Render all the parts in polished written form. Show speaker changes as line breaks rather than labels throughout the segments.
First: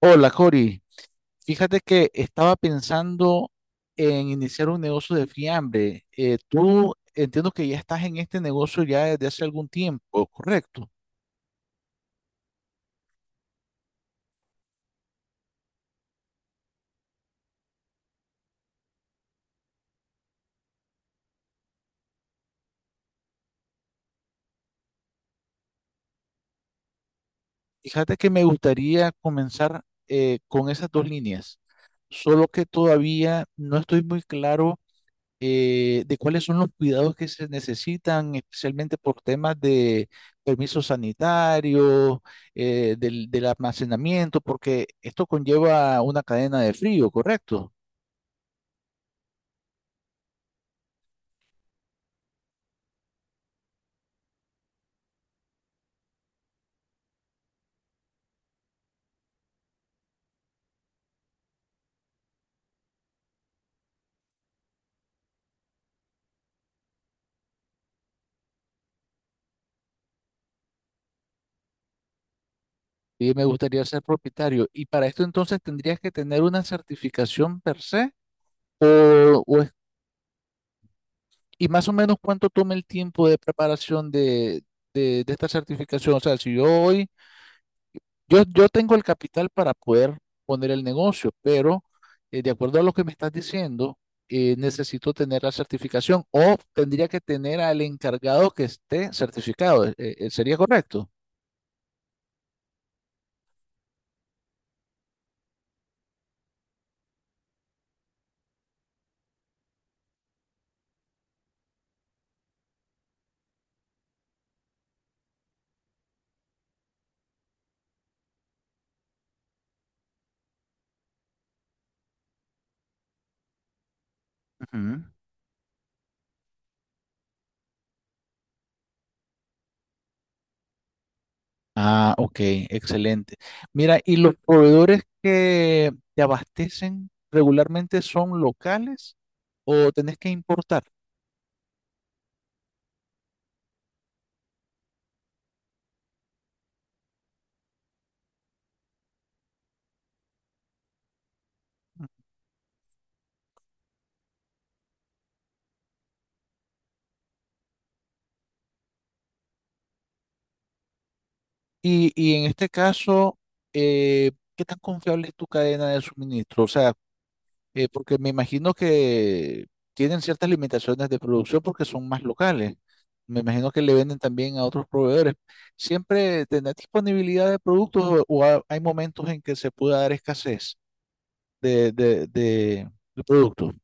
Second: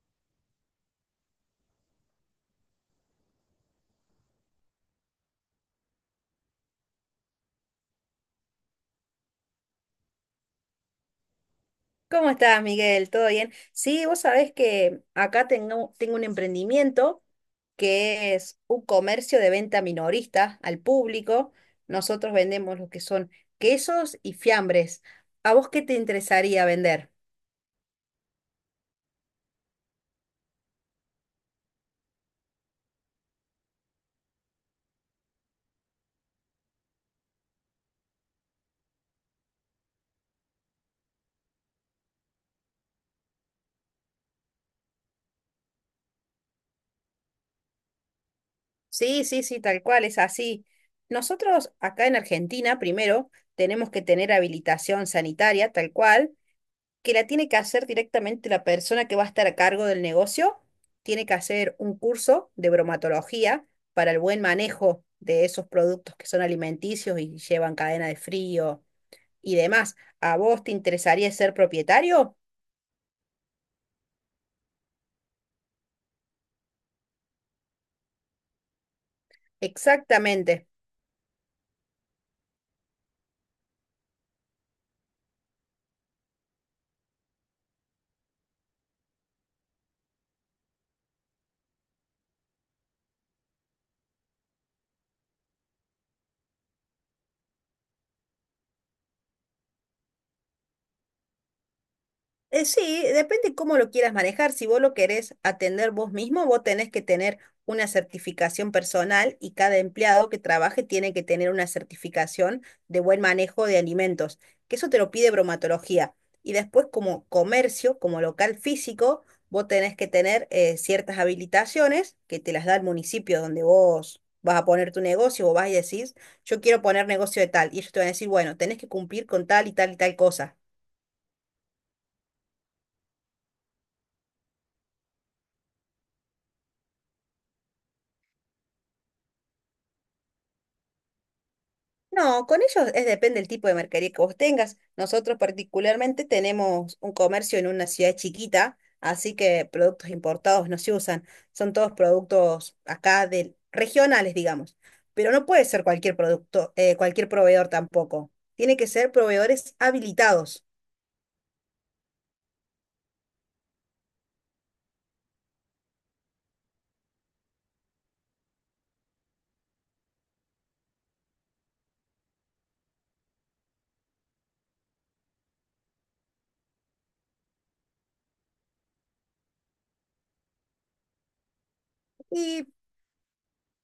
Hola, Cori. Fíjate que estaba pensando en iniciar un negocio de fiambre. Tú entiendo que ya estás en este negocio ya desde hace algún tiempo, ¿correcto?
¿Cómo estás, Miguel? ¿Todo bien? Sí, vos sabés que acá tengo un emprendimiento que es un comercio de venta minorista al público. Nosotros vendemos lo que son quesos y fiambres. ¿A vos qué te interesaría vender?
Fíjate que me gustaría comenzar con esas dos líneas, solo que todavía no estoy muy claro de cuáles son los cuidados que se necesitan, especialmente por temas de permisos sanitarios, del almacenamiento, porque esto conlleva una cadena de frío, ¿correcto?
Sí, sí, sí, tal cual, es así. Nosotros acá en Argentina, primero, tenemos que tener habilitación sanitaria, tal cual, que la tiene que hacer directamente la persona que va a estar a cargo del negocio, tiene que hacer un curso de bromatología para el buen manejo de esos productos que son alimenticios y llevan cadena de frío y demás. ¿A vos te interesaría ser propietario?
Y me gustaría ser propietario. Y para esto entonces tendrías que tener una certificación per se, o, o es-
Exactamente.
y más o menos cuánto toma el tiempo de preparación de esta certificación. O sea, si yo hoy yo tengo el capital para poder poner el negocio, pero de acuerdo a lo que me estás diciendo, necesito tener la certificación o tendría que tener al encargado que esté certificado. ¿Sería correcto?
Sí, depende cómo lo quieras manejar. Si vos lo querés atender vos mismo, vos tenés que tener una certificación personal y cada empleado que trabaje tiene que tener una certificación de buen manejo de alimentos, que eso te lo pide bromatología. Y después como comercio, como local físico, vos tenés que tener ciertas habilitaciones que te las da el municipio donde vos vas a poner tu
Ujú.
negocio o vas y decís, yo quiero poner negocio de tal. Y ellos te van a decir, bueno, tenés que cumplir con tal y tal y tal cosa.
Ah, ok, excelente. Mira, ¿y los proveedores que te abastecen regularmente son locales o tenés que importar?
No, con ellos es depende del tipo de mercadería que vos tengas. Nosotros particularmente tenemos un comercio en una ciudad chiquita, así que productos importados no se usan. Son todos productos acá de regionales, digamos. Pero no puede ser cualquier producto, cualquier proveedor tampoco. Tiene que ser proveedores habilitados.
Y en este caso, ¿qué tan confiable es tu cadena de suministro? O sea, porque me imagino que tienen ciertas limitaciones de producción porque son más locales. Me imagino que le venden también a otros proveedores. ¿Siempre tendrá disponibilidad de productos o hay momentos en que se pueda dar escasez de, de,
Y
de- de productos?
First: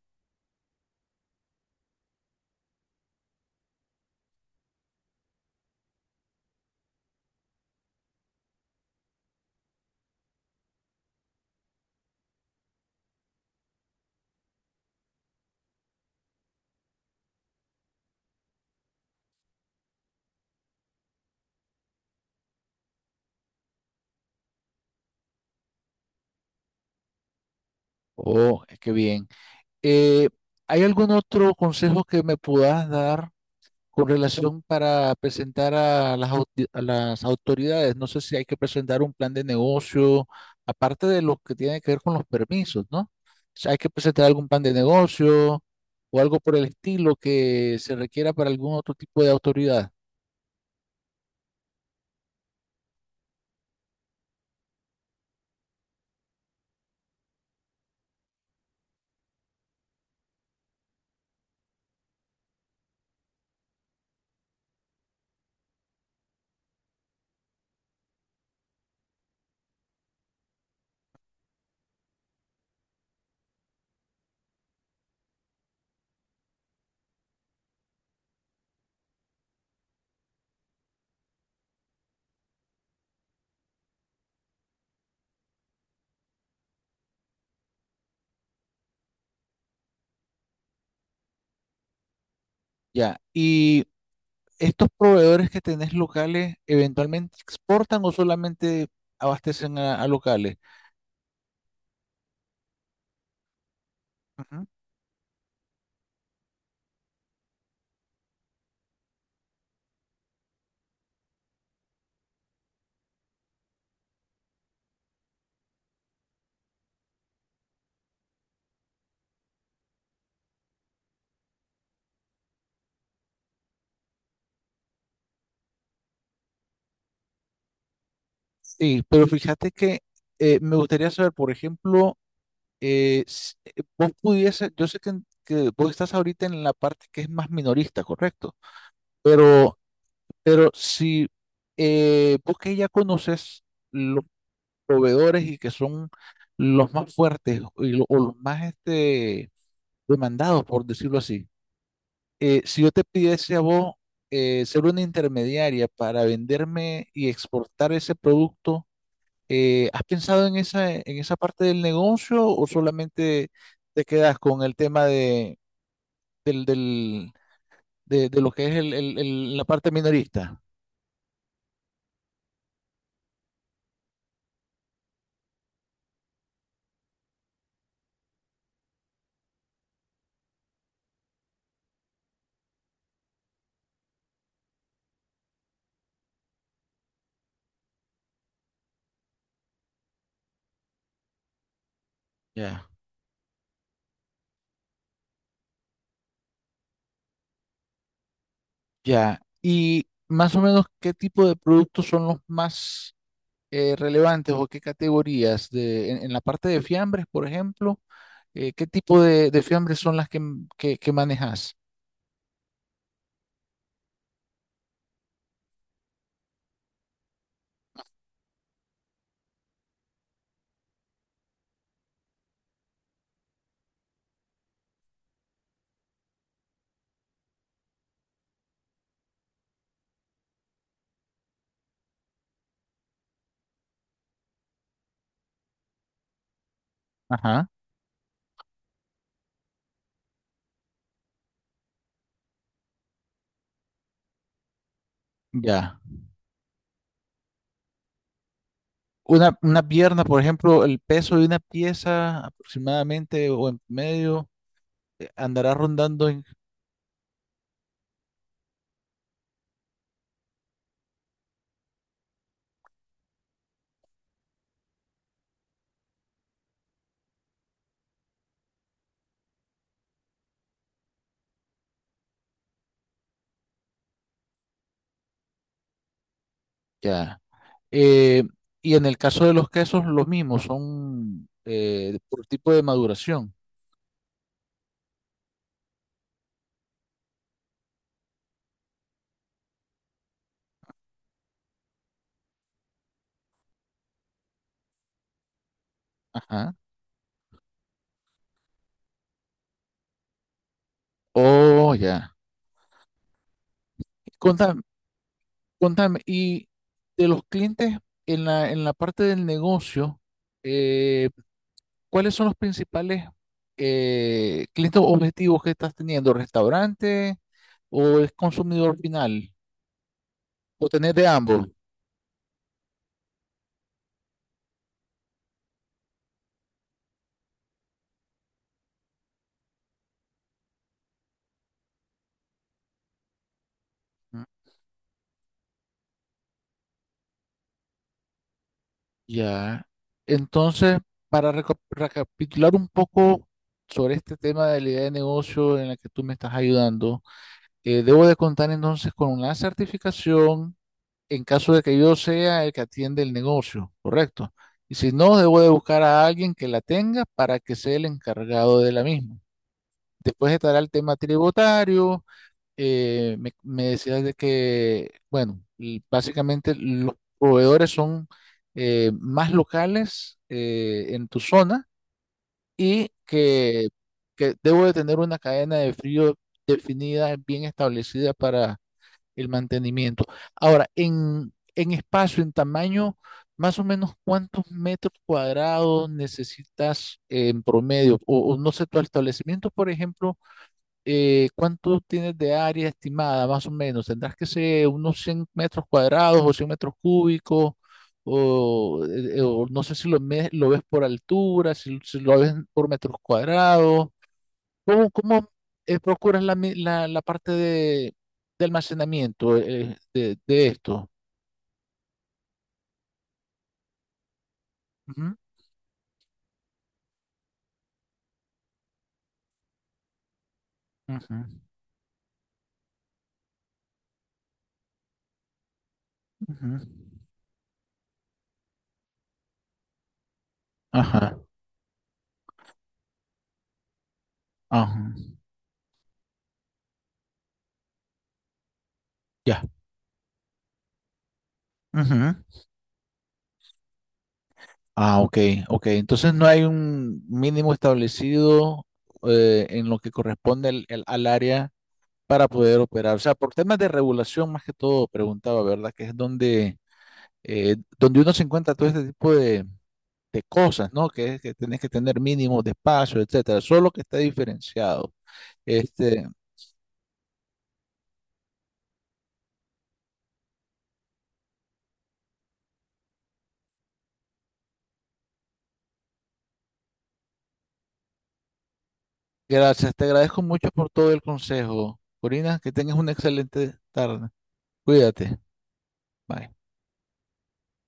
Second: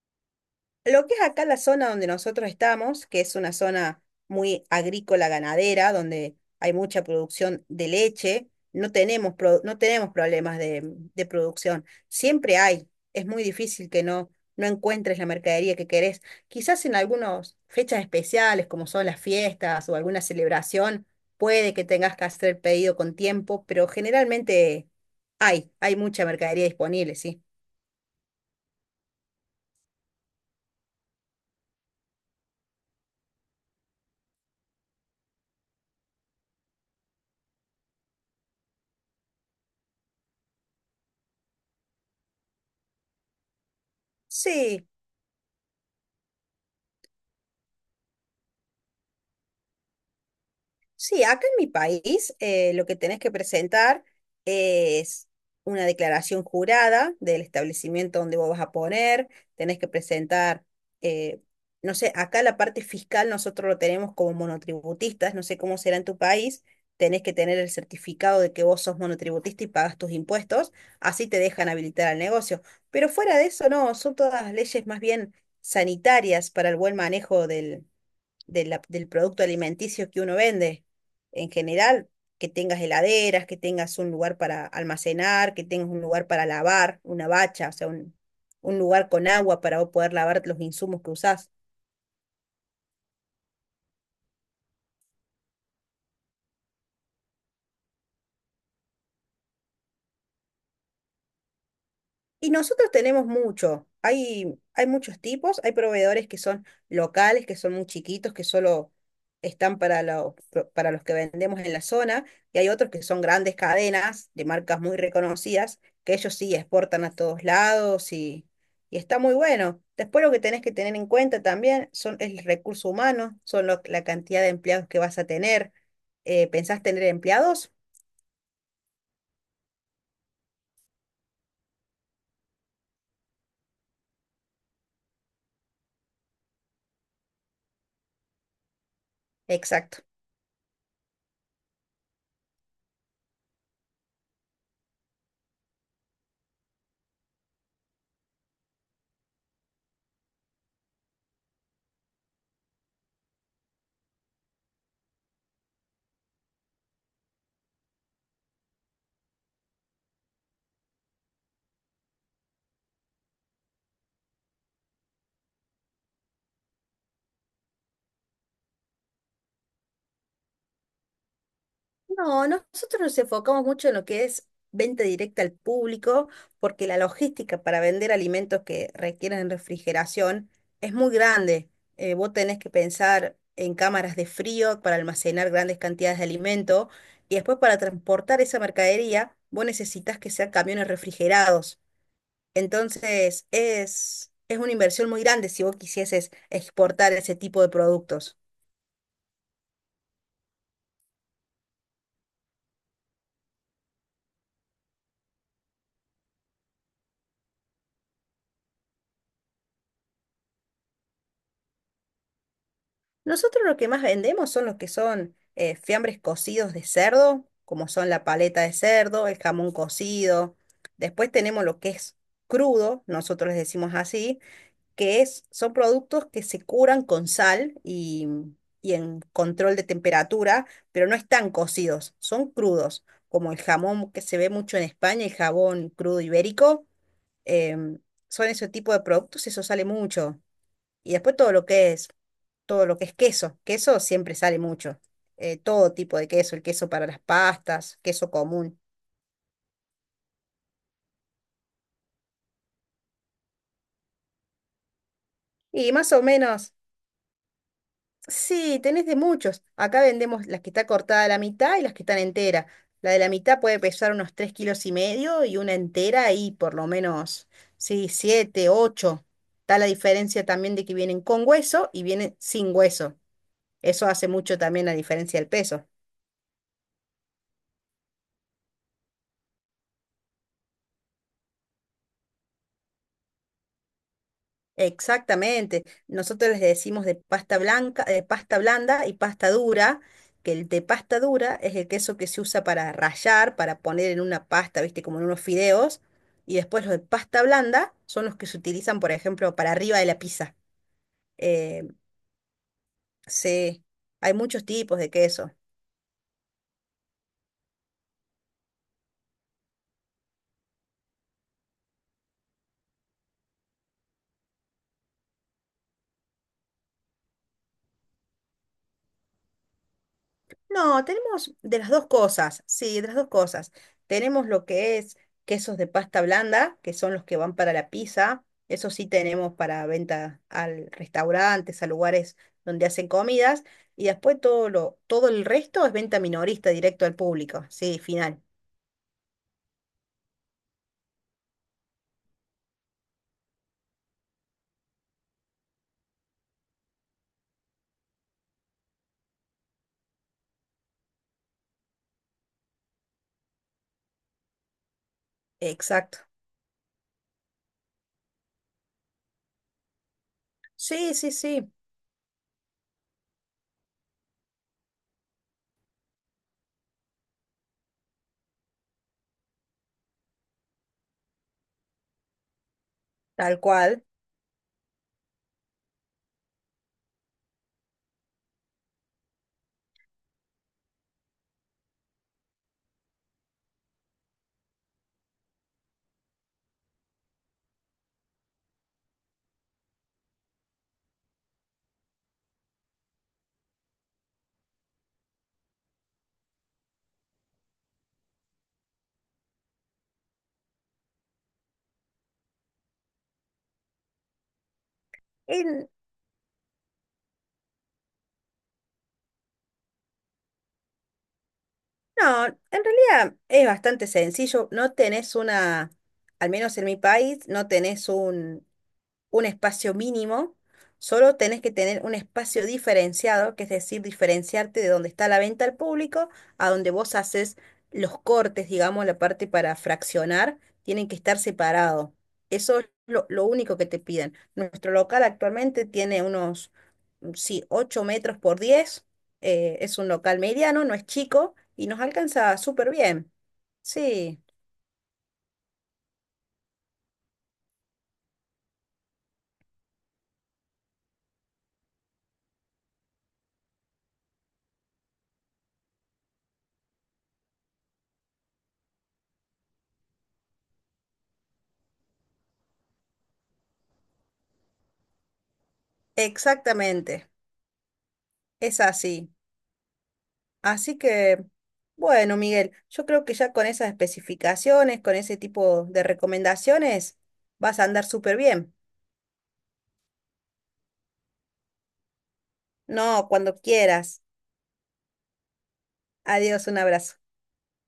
lo que es acá la zona donde nosotros estamos, que es una zona muy agrícola ganadera, donde hay mucha producción de leche, no tenemos, no tenemos problemas de producción. Siempre hay. Es muy difícil que no encuentres la mercadería que querés. Quizás en algunas fechas especiales, como son las fiestas o alguna celebración, puede que tengas que hacer pedido con tiempo, pero generalmente hay mucha mercadería disponible, sí.
Oh, qué bien. Eh, ¿Hay algún otro consejo que me puedas dar con relación para presentar a a las autoridades? No sé si hay que presentar un plan de negocio, aparte de lo que tiene que ver con los permisos, ¿no? O sea, ¿hay que presentar algún plan de
Sí.
negocio o algo por el estilo que se requiera para algún otro tipo de autoridad?
Sí, acá en mi país lo que tenés que presentar es una declaración jurada del establecimiento donde vos vas a poner, tenés que presentar, eh, no sé, acá la parte fiscal nosotros lo tenemos como monotributistas, no sé cómo será en tu país, tenés que tener el certificado de que vos sos monotributista y pagas tus impuestos, así te dejan habilitar al negocio. Pero fuera de eso, no, son todas leyes más bien sanitarias para el buen manejo del producto alimenticio que uno vende. En general, que tengas heladeras, que tengas un lugar para almacenar, que tengas un lugar para lavar, una bacha, o sea, un lugar con agua para vos poder lavar los insumos que usás.
Ya, y estos proveedores que tenés locales, ¿eventualmente exportan o solamente abastecen a locales?
Y nosotros tenemos mucho.
Ujú.
Hay muchos tipos. Hay proveedores que son locales, que son muy chiquitos, que solo están para los que vendemos en la zona. Y hay otros que son grandes cadenas de marcas muy reconocidas, que ellos sí exportan a todos lados y está muy bueno. Después lo que tenés que tener en cuenta también son el recurso humano, son la cantidad de empleados que vas a tener. ¿Pensás tener empleados?
Sí, pero fíjate que me gustaría saber, por ejemplo, vos pudiese, yo sé que, que vos estás ahorita en la parte que es más minorista, correcto, pero,
Exacto.
pero si vos que ya conoces los proveedores y que son los más fuertes y o los más este, demandados, por decirlo así, si yo te pidiese a vos ser una intermediaria para venderme y exportar ese producto, ¿has pensado en esa parte del negocio o solamente te quedas con el tema de, del, del- de lo que es la parte minorista?
No, nosotros nos enfocamos mucho en lo que es venta directa al público, porque la logística para vender alimentos que requieren refrigeración es muy grande. Vos tenés que pensar en cámaras de frío para almacenar grandes cantidades de alimento y después para transportar esa mercadería, vos necesitas que sean camiones refrigerados.
Ya.
Entonces, es una inversión muy grande si vos quisieses exportar ese tipo de productos.
Ya. ¿Y más o menos qué tipo de productos son los más relevantes o qué categorías? En la parte de fiambres, por ejemplo, ¿qué tipo de fiambres son las que manejas?
Nosotros lo que más vendemos son los que son fiambres cocidos de cerdo, como son la paleta de cerdo, el jamón cocido. Después tenemos lo que es crudo, nosotros les decimos así, son productos que se curan con sal y en control de temperatura, pero no están cocidos, son crudos, como el jamón que se ve mucho en España, el jabón crudo ibérico.
Ajá.
em, Son ese tipo de productos, eso sale mucho. Y después todo lo que es, todo lo que es queso. Queso siempre sale mucho. Todo
Ya.
tipo de queso, el queso para las pastas, queso común.
Una pierna, por ejemplo, el peso de una pieza aproximadamente o en medio andará
Y más o
rondando en...
menos, sí, tenés de muchos. Acá vendemos las que está cortada a la mitad y las que están enteras. La de la mitad puede pesar unos 3,5 kilos y una entera y por lo menos, sí, 7 u 8. Está la diferencia también de que vienen con hueso y vienen sin hueso. Eso hace mucho también la diferencia del peso.
Ya. Eh, y en el caso de los quesos, los mismos, son por tipo de maduración.
Exactamente. Nosotros les decimos de pasta blanca, de pasta blanda y pasta dura, que el de pasta dura es el queso que se usa para rallar, para poner en una pasta, viste, como en unos fideos, y
Ajá.
después los de pasta blanda son los que se utilizan, por ejemplo, para arriba de la pizza. Eh,
Oh, ya.
se- Hay muchos
Contame,
tipos de queso.
contame, y de los clientes en en la parte del negocio, eh, ¿cuáles son los principales clientes objetivos que estás teniendo? ¿Restaurante o es consumidor final? Lo
No,
tenés de
tenemos
ambos.
de las dos cosas, sí, de las dos cosas. Tenemos lo que es quesos de pasta blanda, que son los que van para la pizza. Eso sí tenemos para venta al restaurantes, a lugares donde hacen comidas. Y después
Mm,
todo lo, todo el resto es venta minorista directo al público. Sí, final.
ya. Entonces, para recapitular un poco sobre este tema de la idea de negocio en la que tú me estás ayudando, debo de contar entonces con una certificación en caso de que yo sea el que atiende el negocio, ¿correcto? Y si no, debo de buscar
Exacto.
a alguien que la tenga para que sea el encargado de la misma. Después estará el
Sí,
tema
sí, sí,
tributario me decías de que, bueno, básicamente los proveedores son más locales en tu zona y
tal
que,
cual.
que debo de tener una cadena de frío definida, bien establecida para el mantenimiento. Ahora, en espacio, en tamaño, más o menos cuántos metros cuadrados necesitas en promedio, o no sé, tu establecimiento, por ejemplo ¿cuánto tienes de área estimada, más o menos? ¿Tendrás que ser unos 100 metros cuadrados o 100 metros cúbicos? O no sé si lo, lo ves por altura, si, si lo ves por metros cuadrados. ¿Cómo, cómo
En-
procuras la, la parte de almacenamiento de esto?
no, en realidad es bastante sencillo. No tenés
Ujú,
una, al menos en mi país, no tenés un espacio mínimo, solo
ujú,
tenés que tener un espacio diferenciado, que es decir, diferenciarte de donde está la venta al público a
ujú.
donde vos haces los cortes, digamos, la parte para fraccionar, tienen que
Ajá,
estar separado. Eso es lo único que te piden. Nuestro
ajá,
local actualmente tiene unos, mm, sí, 8 metros por 10.
ya.
Es un local mediano, no es chico y nos alcanza súper bien. Sí,
Ah, ok, ok. Entonces no hay un mínimo establecido en lo que corresponde al área para poder operar. O sea, por temas de regulación más que todo, preguntaba, ¿verdad? Que es donde, donde uno se encuentra todo este tipo de cosas, ¿no? Que es que tenés que tener mínimos de espacio, etcétera. Solo que está diferenciado. Este,
exactamente, es así. Así que, bueno, Miguel, yo creo que ya con esas especificaciones, con ese tipo de recomendaciones, vas a andar súper bien.
gracias, te agradezco mucho por todo el consejo. Corina, que tengas una
No, cuando
excelente
quieras.
tarde. Cuídate. Bye.
Adiós, un abrazo.